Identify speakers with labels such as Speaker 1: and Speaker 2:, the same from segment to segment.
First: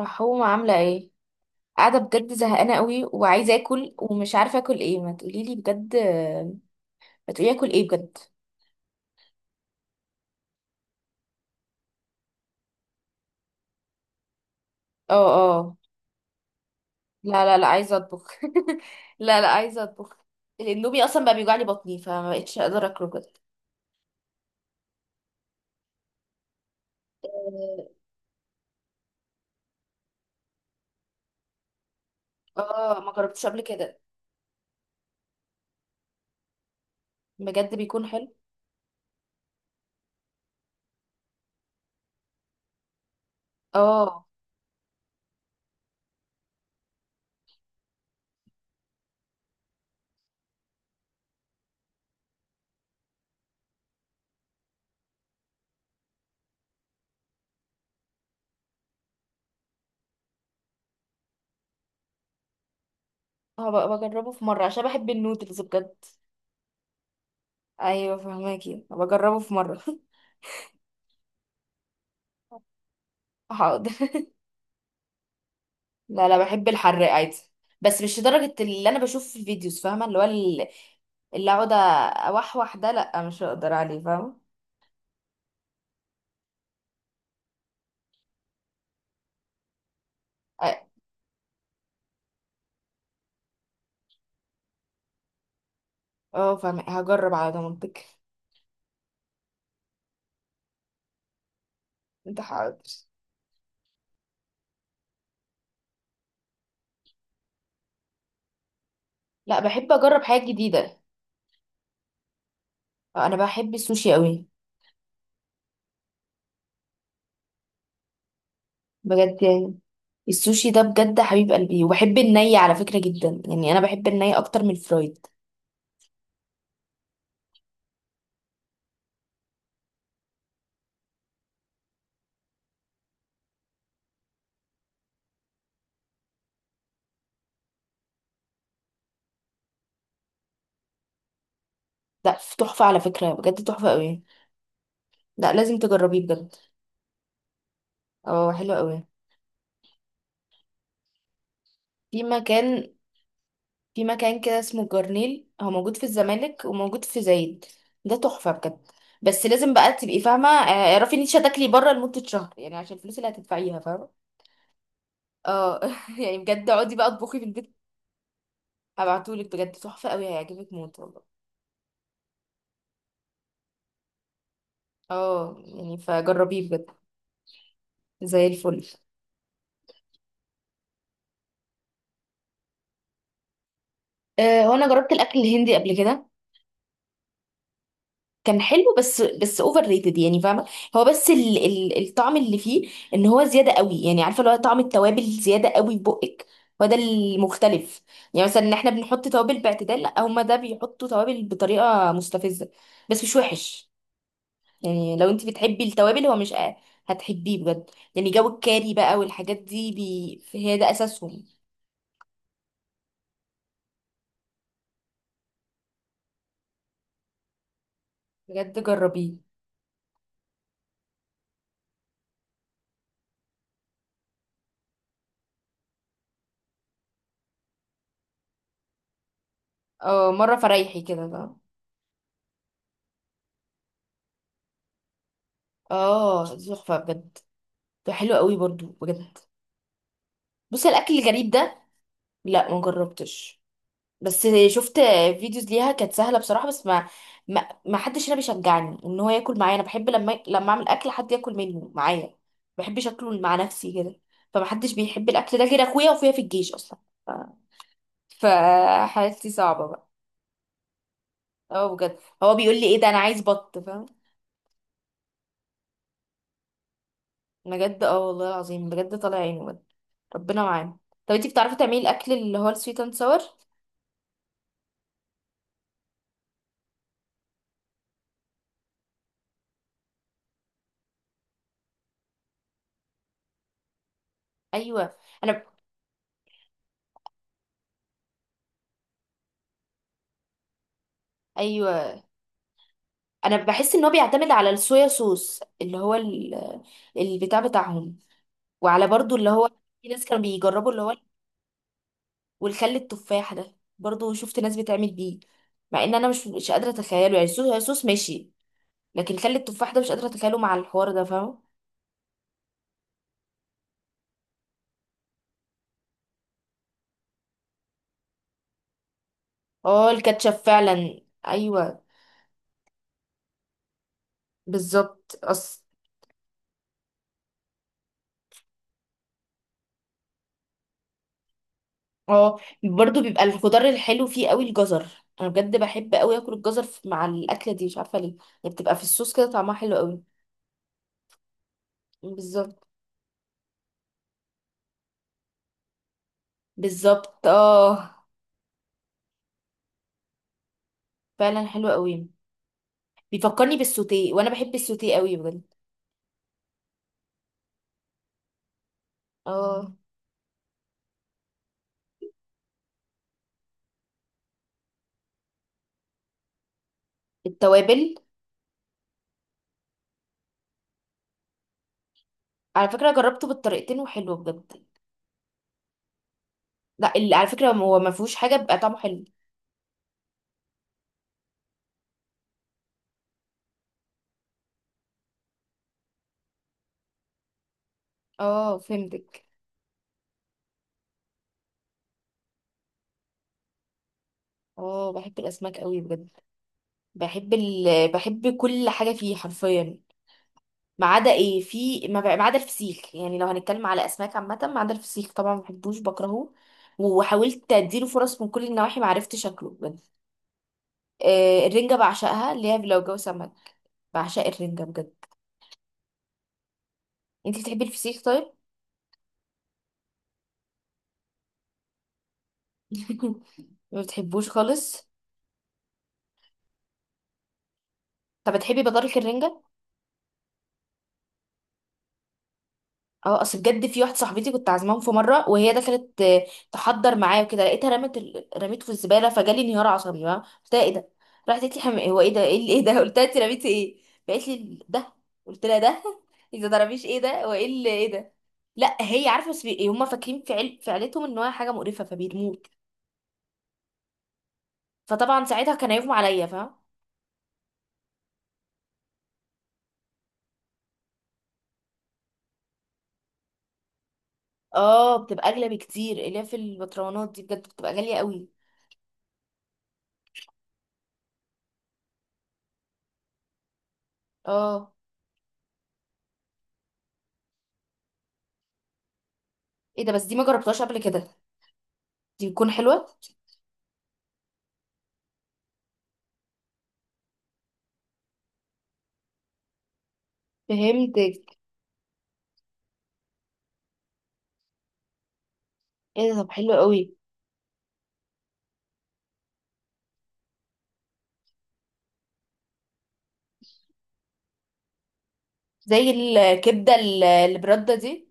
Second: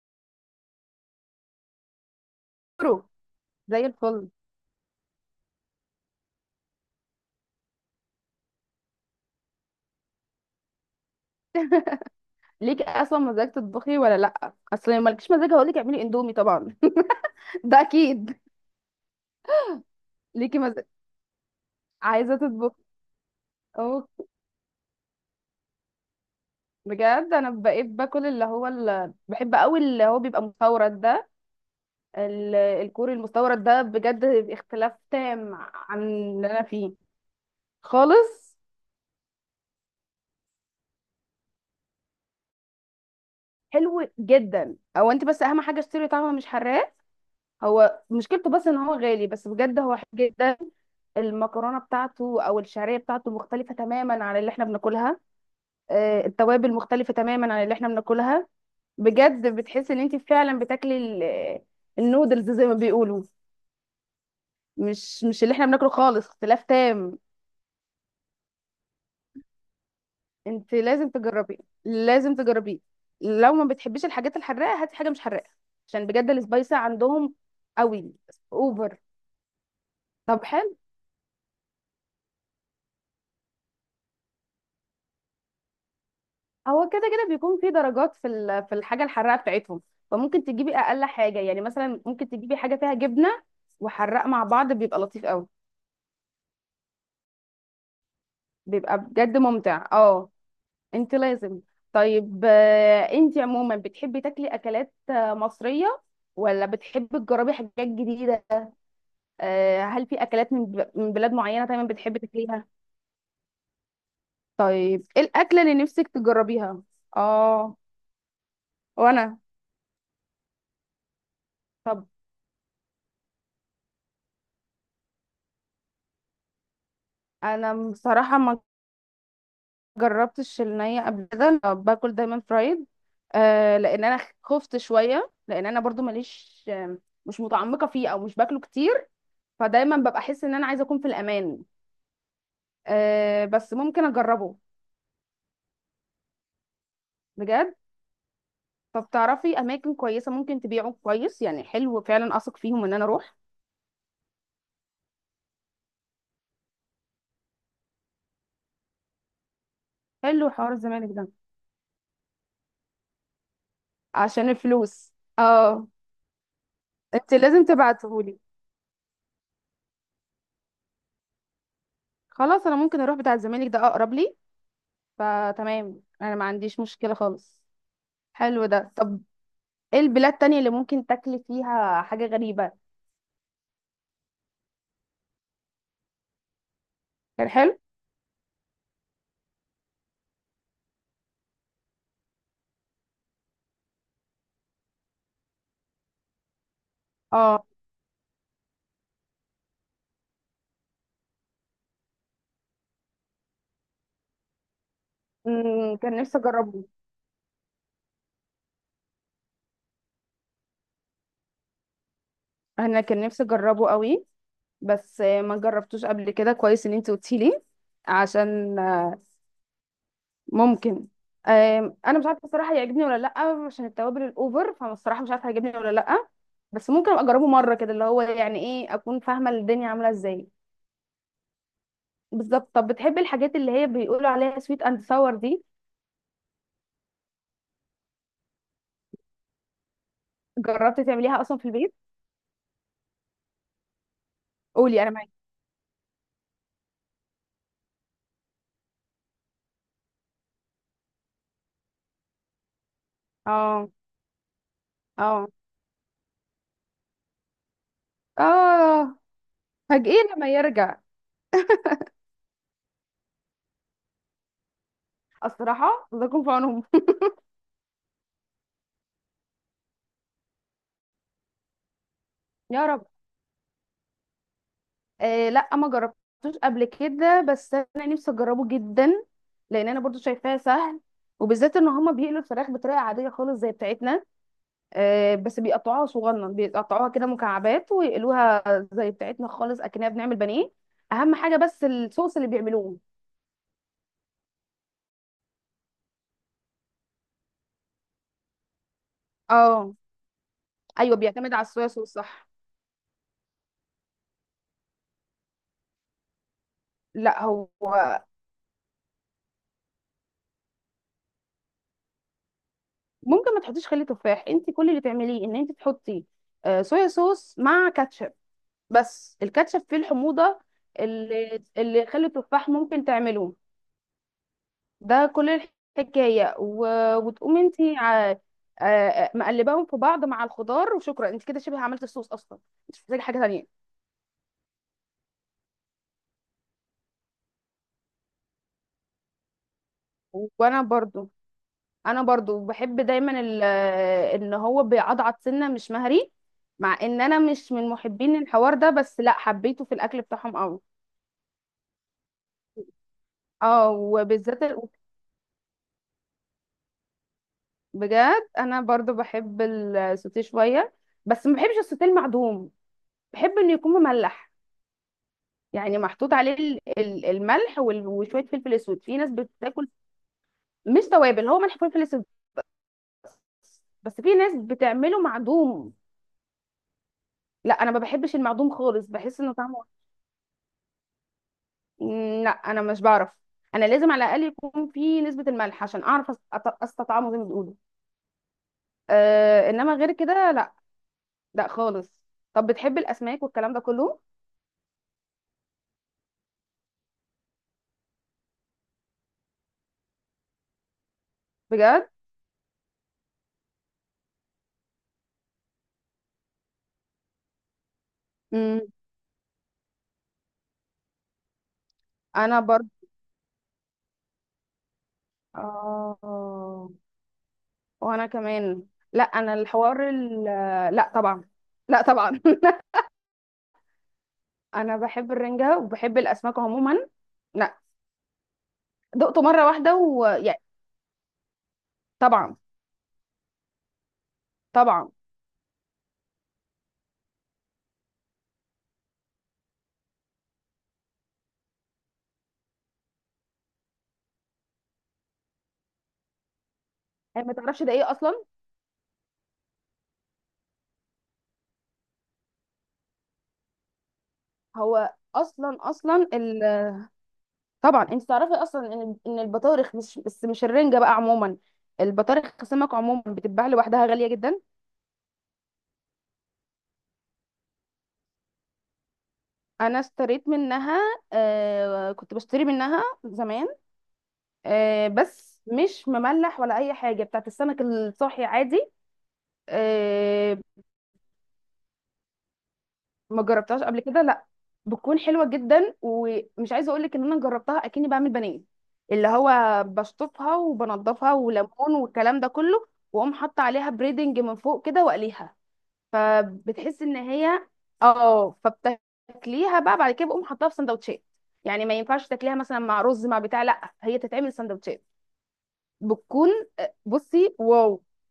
Speaker 1: رحومة عاملة ايه؟ قاعدة بجد زهقانة
Speaker 2: برو.
Speaker 1: قوي وعايزة
Speaker 2: زي
Speaker 1: اكل
Speaker 2: الفل.
Speaker 1: ومش عارفة اكل ايه، ما تقوليلي بجد. ما تقولي اكل ايه بجد.
Speaker 2: ليكي اصلا مزاج تطبخي ولا لا؟ اصل لو
Speaker 1: اه،
Speaker 2: مالكيش مزاج هقول
Speaker 1: اه.
Speaker 2: لك اعملي اندومي طبعا.
Speaker 1: لا، لا، لا،
Speaker 2: ده
Speaker 1: عايزة اطبخ.
Speaker 2: اكيد.
Speaker 1: لا، لا، عايزة اطبخ.
Speaker 2: ليكي مزاج،
Speaker 1: الاندومي اصلا بقى بيوجعلي بطني فما
Speaker 2: عايزه
Speaker 1: بقتش
Speaker 2: تطبخي.
Speaker 1: اقدر اكله بجد.
Speaker 2: اوه. بجد انا بقيت باكل، اللي هو اللي بحب قوي، اللي هو بيبقى مستورد ده،
Speaker 1: اه، ما
Speaker 2: الكوري
Speaker 1: جربتش قبل
Speaker 2: المستورد ده
Speaker 1: كده.
Speaker 2: بجد. اختلاف تام عن اللي انا فيه
Speaker 1: بجد بيكون حلو.
Speaker 2: خالص. حلو
Speaker 1: اه،
Speaker 2: جدا او انت بس اهم حاجه اشتري طعمه مش حراق. هو مشكلته بس ان هو غالي، بس بجد هو حلو جدا. المكرونه بتاعته او الشعريه بتاعته مختلفه تماما عن اللي احنا بناكلها. التوابل مختلفه تماما عن اللي احنا بناكلها. بجد بتحس ان انت فعلا بتاكلي النودلز زي ما بيقولوا.
Speaker 1: هبقى بجربه في مرة عشان بحب
Speaker 2: مش اللي
Speaker 1: النودلز
Speaker 2: احنا بناكله
Speaker 1: بجد.
Speaker 2: خالص. اختلاف تام.
Speaker 1: ايوه، فهماكي بجربه في مرة.
Speaker 2: انت لازم تجربيه. لازم تجربيه. لو ما
Speaker 1: حاضر.
Speaker 2: بتحبيش الحاجات الحراقه هاتي حاجه مش حراقه. عشان
Speaker 1: لا،
Speaker 2: بجد
Speaker 1: لا، بحب
Speaker 2: السبايسي
Speaker 1: الحراق
Speaker 2: عندهم
Speaker 1: عادي. بس
Speaker 2: قوي.
Speaker 1: مش لدرجة اللي
Speaker 2: اوفر.
Speaker 1: انا بشوف في الفيديوز، فاهمة؟ اللي هو
Speaker 2: طب حلو.
Speaker 1: اللي اقعد، اوحوح، ده لا مش هقدر عليه، فاهمة.
Speaker 2: هو كده كده بيكون في درجات، في الحاجه الحراقه بتاعتهم. فممكن
Speaker 1: اه.
Speaker 2: تجيبي اقل حاجه، يعني مثلا ممكن تجيبي حاجه فيها جبنه وحراق مع بعض، بيبقى لطيف قوي.
Speaker 1: فاهمة، هجرب على ضمانتك.
Speaker 2: بيبقى بجد ممتع، اه. انت لازم.
Speaker 1: انت
Speaker 2: طيب.
Speaker 1: حاضر.
Speaker 2: انت عموما بتحبي تاكلي اكلات مصريه، ولا بتحبي تجربي حاجات جديده؟
Speaker 1: لا بحب
Speaker 2: هل في
Speaker 1: اجرب حاجات
Speaker 2: اكلات
Speaker 1: جديدة.
Speaker 2: من بلاد معينه دايما بتحبي تاكليها؟
Speaker 1: انا بحب السوشي قوي.
Speaker 2: طيب ايه الاكله اللي نفسك تجربيها؟ اه. وانا.
Speaker 1: بجد يعني السوشي ده بجد حبيب قلبي،
Speaker 2: طب
Speaker 1: وبحب الني على فكرة جدا، يعني انا بحب الني اكتر من الفرايد.
Speaker 2: انا بصراحه ما جربتش النية قبل كده. أنا باكل دايما فرايد. لان انا خفت شويه، لان انا برضو ماليش، مش متعمقه فيه او مش باكله كتير. فدايما ببقى احس ان انا عايزه اكون في الامان.
Speaker 1: لا، تحفة على فكرة بجد،
Speaker 2: بس
Speaker 1: تحفة
Speaker 2: ممكن
Speaker 1: قوي.
Speaker 2: اجربه.
Speaker 1: لا، لازم تجربيه بجد.
Speaker 2: بجد
Speaker 1: اه، حلو قوي.
Speaker 2: فبتعرفي اماكن كويسه ممكن تبيعه كويس يعني، حلو
Speaker 1: في
Speaker 2: فعلا، اثق فيهم
Speaker 1: مكان
Speaker 2: ان انا اروح؟
Speaker 1: في مكان كده اسمه جرنيل، هو موجود في الزمالك وموجود في زايد. ده تحفة بجد. بس لازم بقى تبقي
Speaker 2: حلو
Speaker 1: فاهمة،
Speaker 2: حوار الزمالك
Speaker 1: اعرفي ان
Speaker 2: ده.
Speaker 1: انت هتاكلي بره لمدة شهر، يعني عشان الفلوس اللي هتدفعيها، فاهمة.
Speaker 2: عشان الفلوس،
Speaker 1: اه.
Speaker 2: اه.
Speaker 1: يعني بجد اقعدي بقى
Speaker 2: انت
Speaker 1: اطبخي في
Speaker 2: لازم
Speaker 1: البيت.
Speaker 2: تبعتهولي.
Speaker 1: هبعتهولك بجد، تحفة قوي، هيعجبك موت والله.
Speaker 2: خلاص، انا ممكن اروح بتاع الزمالك ده اقرب لي.
Speaker 1: اه، يعني
Speaker 2: فتمام، انا ما
Speaker 1: فجربيه
Speaker 2: عنديش
Speaker 1: بجد.
Speaker 2: مشكله خالص.
Speaker 1: زي
Speaker 2: حلو
Speaker 1: الفل.
Speaker 2: ده. طب ايه البلاد التانية اللي ممكن تاكلي فيها حاجة غريبة؟
Speaker 1: هو انا جربت الاكل الهندي قبل كده.
Speaker 2: كان حلو.
Speaker 1: كان حلو، بس اوفر ريتد، يعني فاهمه. هو بس ال ال الطعم اللي فيه، ان هو زياده قوي، يعني عارفه اللي هو طعم التوابل زياده قوي في بقك. هو ده
Speaker 2: اه.
Speaker 1: المختلف. يعني مثلا ان احنا بنحط توابل باعتدال، لا هما ده بيحطوا توابل بطريقه مستفزه. بس مش وحش. يعني لو انت بتحبي
Speaker 2: كان
Speaker 1: التوابل، هو
Speaker 2: نفسي
Speaker 1: مش
Speaker 2: اجربه.
Speaker 1: هتحبيه بجد. يعني جو الكاري بقى والحاجات دي بي هي ده اساسهم.
Speaker 2: انا كان نفسي اجربه قوي. بس ما جربتوش قبل كده. كويس ان انت قلتي لي.
Speaker 1: بجد
Speaker 2: عشان
Speaker 1: جربيه.
Speaker 2: ممكن. انا مش عارفه الصراحه هيعجبني ولا لا. عشان التوابل الاوفر فانا الصراحه مش عارفه هيعجبني ولا لا. بس ممكن ابقى اجربه مره كده، اللي هو يعني ايه، اكون فاهمه الدنيا عامله
Speaker 1: اه،
Speaker 2: ازاي.
Speaker 1: مره فريحي كده بقى.
Speaker 2: بالظبط. طب بتحبي الحاجات اللي هي بيقولوا عليها سويت اند ساور دي؟
Speaker 1: اه، تحفه بجد. ده حلو قوي برضو بجد. بصي،
Speaker 2: جربتي
Speaker 1: الاكل
Speaker 2: تعمليها
Speaker 1: الغريب
Speaker 2: اصلا في
Speaker 1: ده
Speaker 2: البيت؟
Speaker 1: لا ما جربتش، بس شفت
Speaker 2: قولي انا معاكي.
Speaker 1: فيديوز ليها، كانت سهله بصراحه، بس ما حدش هنا بيشجعني ان هو ياكل معايا. انا بحب لما اعمل اكل حد ياكل منه معايا، ما بحبش اكله مع
Speaker 2: اه.
Speaker 1: نفسي كده. فما حدش بيحب
Speaker 2: اه.
Speaker 1: الاكل ده غير اخويا، واخويا في الجيش اصلا. ف...
Speaker 2: اه.
Speaker 1: فحالتي صعبه بقى.
Speaker 2: فاجئين لما يرجع.
Speaker 1: اه، بجد هو بيقول لي ايه ده، انا عايز بط، فاهم؟
Speaker 2: الصراحه الله يكون في عونهم.
Speaker 1: بجد، اه والله العظيم، بجد طالع عينه بجد. ربنا معانا. طب انتي بتعرفي تعملي الاكل اللي هو
Speaker 2: يا
Speaker 1: السويت
Speaker 2: رب.
Speaker 1: اند ساور؟
Speaker 2: لا، ما جربتوش قبل كده بس انا نفسي اجربه جدا. لان انا برضو شايفاه سهل، وبالذات ان هما بيقلوا الفراخ بطريقه عاديه خالص زي بتاعتنا.
Speaker 1: ايوه
Speaker 2: بس
Speaker 1: انا
Speaker 2: بيقطعوها صغنن، بيقطعوها كده مكعبات ويقلوها. زي بتاعتنا خالص، اكننا بنعمل بانيه. اهم حاجه بس
Speaker 1: ايوه
Speaker 2: الصوص اللي بيعملوه.
Speaker 1: انا بحس ان هو بيعتمد على الصويا صوص اللي هو البتاع بتاعهم، وعلى برضو اللي هو،
Speaker 2: اه.
Speaker 1: في ناس كانوا بيجربوا اللي هو،
Speaker 2: ايوه، بيعتمد على الصويا صوص، صح.
Speaker 1: والخل التفاح ده برضو شفت ناس بتعمل بيه. مع ان انا مش قادره اتخيله،
Speaker 2: لا،
Speaker 1: يعني
Speaker 2: هو
Speaker 1: صويا صوص ماشي، لكن خل التفاح ده مش قادره اتخيله مع الحوار ده، فاهم؟
Speaker 2: ممكن ما تحطيش خل تفاح. انت كل اللي تعمليه ان انت تحطي صويا صوص مع كاتشب. بس الكاتشب فيه
Speaker 1: اه، الكاتشب
Speaker 2: الحموضه
Speaker 1: فعلا.
Speaker 2: اللي
Speaker 1: ايوه
Speaker 2: اللي خل التفاح ممكن تعمله. ده
Speaker 1: بالظبط
Speaker 2: كل
Speaker 1: اصل.
Speaker 2: الحكايه وتقومي انت مقلباهم في بعض مع الخضار، وشكرا. انت كده شبه عملت الصوص اصلا.
Speaker 1: اه،
Speaker 2: انت مش
Speaker 1: برضو
Speaker 2: محتاجه حاجه
Speaker 1: بيبقى
Speaker 2: تانية.
Speaker 1: الخضار الحلو فيه قوي، الجزر. انا بجد بحب قوي اكل الجزر مع الاكله دي، مش عارفه ليه. يعني بتبقى في الصوص كده طعمها حلو قوي.
Speaker 2: وانا برضو انا برضو
Speaker 1: بالظبط،
Speaker 2: بحب دايما ان هو بيعضعض سنه مش مهري. مع ان انا
Speaker 1: بالظبط،
Speaker 2: مش من
Speaker 1: اه.
Speaker 2: محبين الحوار ده، بس لا، حبيته في الاكل بتاعهم قوي.
Speaker 1: فعلا حلو قوي. بيفكرني
Speaker 2: اه،
Speaker 1: بالسوتيه، وانا
Speaker 2: وبالذات
Speaker 1: بحب السوتيه قوي بجد.
Speaker 2: بجد انا برضو بحب
Speaker 1: اه،
Speaker 2: السوتيه شويه. بس ما بحبش السوتيه المعدوم. بحب انه يكون مملح. يعني محطوط عليه الملح
Speaker 1: التوابل.
Speaker 2: وشويه فلفل اسود. في ناس بتاكل. مش توابل، هو ملح فلفل اسود.
Speaker 1: على فكره جربته
Speaker 2: بس
Speaker 1: بالطريقتين
Speaker 2: بس في
Speaker 1: وحلو
Speaker 2: ناس
Speaker 1: بجد.
Speaker 2: بتعمله معدوم.
Speaker 1: لا، على فكره
Speaker 2: لا، انا
Speaker 1: هو
Speaker 2: ما
Speaker 1: ما فيهوش
Speaker 2: بحبش
Speaker 1: حاجه،
Speaker 2: المعدوم
Speaker 1: بيبقى طعمه
Speaker 2: خالص.
Speaker 1: حلو.
Speaker 2: بحس انه طعمه لا انا مش بعرف. انا لازم على الاقل يكون في نسبه الملح عشان اعرف استطعمه زي ما بيقولوا.
Speaker 1: اه، فهمتك.
Speaker 2: انما غير كده لا. لا خالص. طب بتحب الاسماك والكلام ده كله؟
Speaker 1: اه، بحب الاسماك قوي بجد. بحب كل حاجه فيه حرفيا، ما عدا ايه. في
Speaker 2: بجد.
Speaker 1: ما بقى- ما عدا الفسيخ، يعني لو هنتكلم على اسماك عامه، ما عدا الفسيخ طبعا، ما بحبوش بكرهه. وحاولت اديله فرص من كل
Speaker 2: امم
Speaker 1: النواحي، ما عرفتش شكله بجد. الرنجه بعشقها،
Speaker 2: انا
Speaker 1: اللي هي
Speaker 2: برضه.
Speaker 1: لو جو سمك بعشق الرنجة بجد.
Speaker 2: اه.
Speaker 1: انتي بتحبي الفسيخ
Speaker 2: وانا
Speaker 1: طيب؟
Speaker 2: كمان. لا انا الحوار لا طبعا. لا طبعا.
Speaker 1: ما بتحبوش
Speaker 2: انا
Speaker 1: خالص.
Speaker 2: بحب الرنجة وبحب الاسماك عموما. لا.
Speaker 1: طب بتحبي بطارخ
Speaker 2: دقته
Speaker 1: الرنجة؟
Speaker 2: مرة واحدة ويعني. طبعا.
Speaker 1: اه، اصل بجد في واحدة صاحبتي كنت عازماهم في
Speaker 2: طبعا.
Speaker 1: مرة، وهي دخلت تحضر معايا وكده، لقيتها رمت رميته في الزبالة، فجالي انهيار عصبي بقى. قلت لها ايه ده؟ راحت قالت لي هو ايه ده؟ ايه ده؟ قلت لها انت رميتي ايه؟ قالت لي ده. قلت لها ده؟ اذا ضربيش ايه
Speaker 2: هي
Speaker 1: ده
Speaker 2: ما
Speaker 1: وايه
Speaker 2: تعرفش
Speaker 1: اللي
Speaker 2: ده ايه
Speaker 1: ايه ده.
Speaker 2: اصلا.
Speaker 1: لا هي عارفه، بس هم فاكرين في عيلتهم ان هو حاجه مقرفه فبيرموك.
Speaker 2: هو
Speaker 1: فطبعا ساعتها
Speaker 2: اصلا
Speaker 1: كان هيغمى
Speaker 2: اصلا
Speaker 1: عليا، فاهم؟
Speaker 2: طبعا. انت تعرفي اصلا ان البطارخ مش بس، مش الرنجة بقى عموما. البطارخ سمك عموما بتتباع لوحدها غالية جدا.
Speaker 1: اه، بتبقى اغلى بكتير، الياف البطرونات دي بجد بتبقى غاليه قوي.
Speaker 2: انا اشتريت منها. كنت بشتري منها زمان.
Speaker 1: اه،
Speaker 2: بس مش مملح ولا اي حاجه، بتاعت السمك الصاحي عادي.
Speaker 1: ايه ده بس، دي ما
Speaker 2: آه
Speaker 1: جربتهاش قبل كده. دي بتكون حلوه.
Speaker 2: ما جربتهاش قبل كده لا. بتكون حلوه جدا، ومش عايزه اقول لك ان انا جربتها اكني بعمل بانيه. اللي هو بشطفها وبنضفها،
Speaker 1: فهمتك.
Speaker 2: وليمون، والكلام ده كله. واقوم حاطه عليها بريدنج من فوق كده واقليها،
Speaker 1: ايه ده، طب حلو
Speaker 2: فبتحس
Speaker 1: قوي.
Speaker 2: ان هي اه. فبتاكليها بقى بعد كده، بقوم حاطاها في سندوتشات. يعني ما ينفعش تاكليها مثلا مع رز مع بتاع، لا، هي تتعمل سندوتشات.
Speaker 1: زي
Speaker 2: بتكون
Speaker 1: الكبده
Speaker 2: بصي
Speaker 1: اللي برده
Speaker 2: واو.
Speaker 1: دي.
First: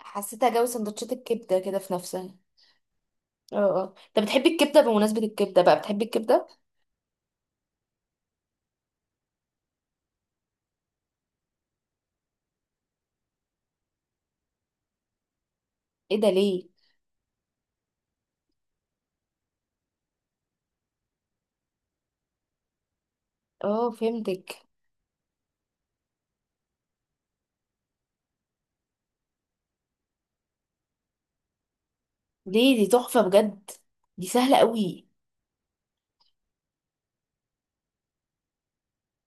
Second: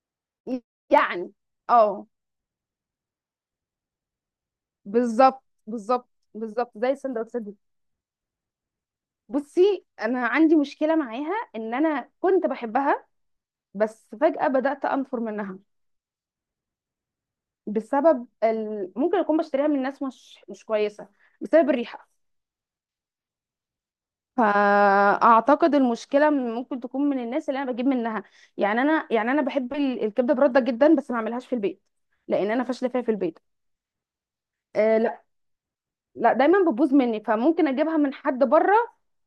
Speaker 1: حسيتها جو سندوتشات
Speaker 2: يعني،
Speaker 1: الكبده كده في
Speaker 2: اه.
Speaker 1: نفسها. اه. اه، طب بتحبي الكبده؟ بمناسبه
Speaker 2: بالظبط.
Speaker 1: الكبده بقى، بتحبي
Speaker 2: بالظبط.
Speaker 1: الكبده؟
Speaker 2: بالظبط زي السندوتشات دي. بصي انا عندي مشكله معاها، ان انا كنت بحبها بس فجاه بدات انفر منها.
Speaker 1: ايه ده ليه؟
Speaker 2: بسبب ممكن اكون بشتريها من ناس مش كويسه، بسبب الريحه.
Speaker 1: اه، فهمتك.
Speaker 2: فاعتقد المشكله ممكن تكون من الناس اللي انا بجيب منها. يعني انا بحب الكبده برده جدا، بس ما اعملهاش في البيت. لان انا
Speaker 1: ليه؟ دي
Speaker 2: فاشله فيها في
Speaker 1: تحفه
Speaker 2: البيت.
Speaker 1: بجد، دي سهله قوي.
Speaker 2: آه، لا، دايما بتبوظ مني. فممكن اجيبها من حد بره.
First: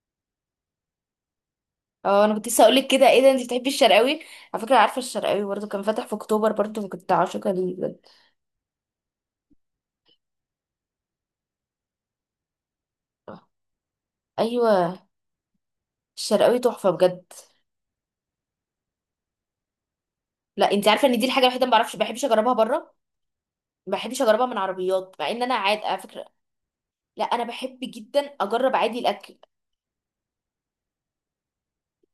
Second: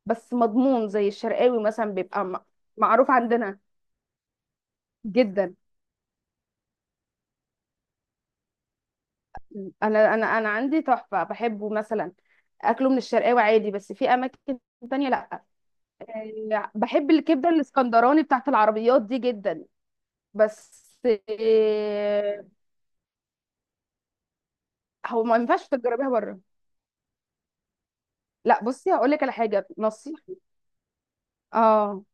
Speaker 2: بس مضمون، زي الشرقاوي مثلا
Speaker 1: اه،
Speaker 2: بيبقى
Speaker 1: انا كنت لسه اقول لك كده،
Speaker 2: معروف
Speaker 1: ايه ده؟ انت
Speaker 2: عندنا.
Speaker 1: بتحبي الشرقاوي؟ على فكره عارفه الشرقاوي
Speaker 2: جدا.
Speaker 1: برضه كان فاتح في اكتوبر، برضه كنت عاشقه ليه بجد.
Speaker 2: انا عندي تحفه بحبه مثلا اكله من الشرقاوي
Speaker 1: آه.
Speaker 2: عادي، بس في اماكن
Speaker 1: ايوه،
Speaker 2: تانية لا.
Speaker 1: الشرقاوي تحفه
Speaker 2: بحب
Speaker 1: بجد.
Speaker 2: الكبده الاسكندراني بتاعت العربيات دي جدا.
Speaker 1: لا،
Speaker 2: بس
Speaker 1: انت عارفه ان دي الحاجه الوحيده ما بعرفش، ما بحبش
Speaker 2: آه،
Speaker 1: اجربها بره، ما بحبش اجربها من عربيات،
Speaker 2: هو
Speaker 1: مع
Speaker 2: ما
Speaker 1: ان انا
Speaker 2: ينفعش
Speaker 1: عاد على
Speaker 2: تجربيها
Speaker 1: فكره.
Speaker 2: بره.
Speaker 1: لا، انا بحب جدا
Speaker 2: لا،
Speaker 1: اجرب
Speaker 2: بصي
Speaker 1: عادي
Speaker 2: هقول لك على
Speaker 1: الاكل.
Speaker 2: حاجه نصيحه. اه.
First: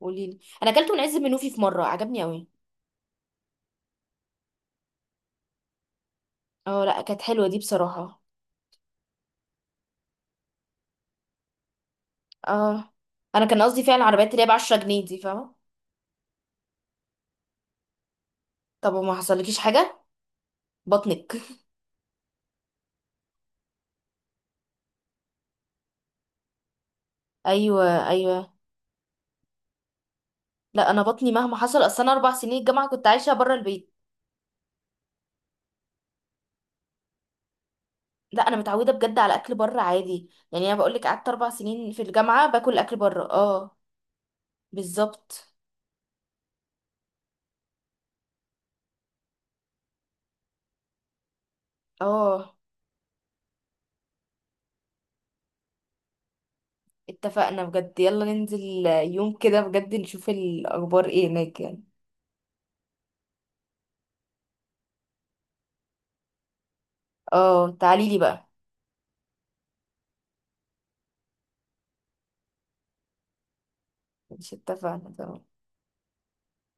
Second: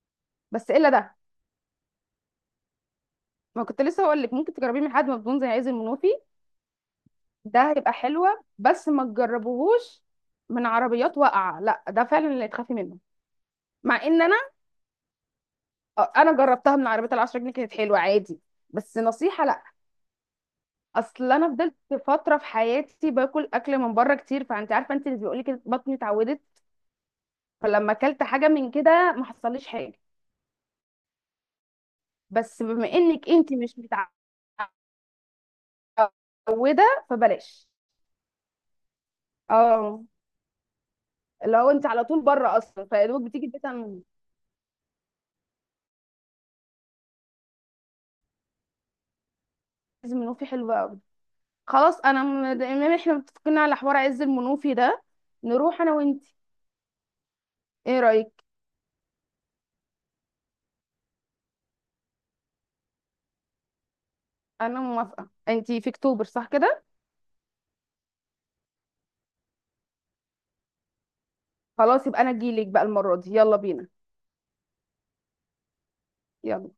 Speaker 1: قولي لي. انا
Speaker 2: بس الا
Speaker 1: اكلته من عز
Speaker 2: ده.
Speaker 1: منوفي في مره، عجبني قوي.
Speaker 2: ما كنت لسه هقول لك ممكن تجربيه من حد مضمون زي عايز المنوفي.
Speaker 1: اه، لا كانت حلوه دي
Speaker 2: ده هيبقى
Speaker 1: بصراحه.
Speaker 2: حلوة، بس ما تجربوهوش من عربيات واقعة. لا ده فعلا اللي تخافي
Speaker 1: اه،
Speaker 2: منه.
Speaker 1: انا كان قصدي فعلا
Speaker 2: مع ان
Speaker 1: العربيات
Speaker 2: انا
Speaker 1: اللي هي ب 10 جنيه دي، فاهمه؟
Speaker 2: انا جربتها من عربيات العشرة جنيه كانت حلوة عادي،
Speaker 1: طب
Speaker 2: بس
Speaker 1: ما
Speaker 2: نصيحة
Speaker 1: حصلكيش
Speaker 2: لا.
Speaker 1: حاجه
Speaker 2: اصل
Speaker 1: بطنك؟
Speaker 2: انا فضلت فترة في حياتي باكل اكل من بره كتير، فانت عارفة، انت اللي بيقولي كده، بطني اتعودت. فلما
Speaker 1: ايوه،
Speaker 2: اكلت حاجة
Speaker 1: ايوه.
Speaker 2: من كده ما حصليش حاجة.
Speaker 1: لا، انا بطني مهما حصل، اصل انا 4 سنين
Speaker 2: بس
Speaker 1: الجامعه
Speaker 2: بما
Speaker 1: كنت
Speaker 2: انك
Speaker 1: عايشه
Speaker 2: انت
Speaker 1: بره
Speaker 2: مش
Speaker 1: البيت.
Speaker 2: متعودة فبلاش.
Speaker 1: لا، انا متعوده بجد على اكل بره
Speaker 2: اه،
Speaker 1: عادي، يعني انا بقول لك قعدت اربع
Speaker 2: لو انت
Speaker 1: سنين في
Speaker 2: على طول
Speaker 1: الجامعه
Speaker 2: بره
Speaker 1: باكل
Speaker 2: اصلا
Speaker 1: اكل
Speaker 2: فيا
Speaker 1: بره.
Speaker 2: دوبك بتيجي البيت
Speaker 1: اه، بالظبط.
Speaker 2: لازم يكون في حلوة أوي. خلاص، انا
Speaker 1: اه،
Speaker 2: دايما احنا متفقين على حوار عز المنوفي ده. نروح انا وانتي.
Speaker 1: اتفقنا بجد،
Speaker 2: ايه
Speaker 1: يلا
Speaker 2: رايك؟
Speaker 1: ننزل يوم كده بجد نشوف الأخبار ايه هناك يعني.
Speaker 2: انا موافقه. انتي في اكتوبر، صح كده؟
Speaker 1: اه، تعاليلي بقى.
Speaker 2: خلاص، يبقى انا اجيلك بقى المره دي. يلا بينا.
Speaker 1: مش اتفقنا؟ تمام.
Speaker 2: يلا.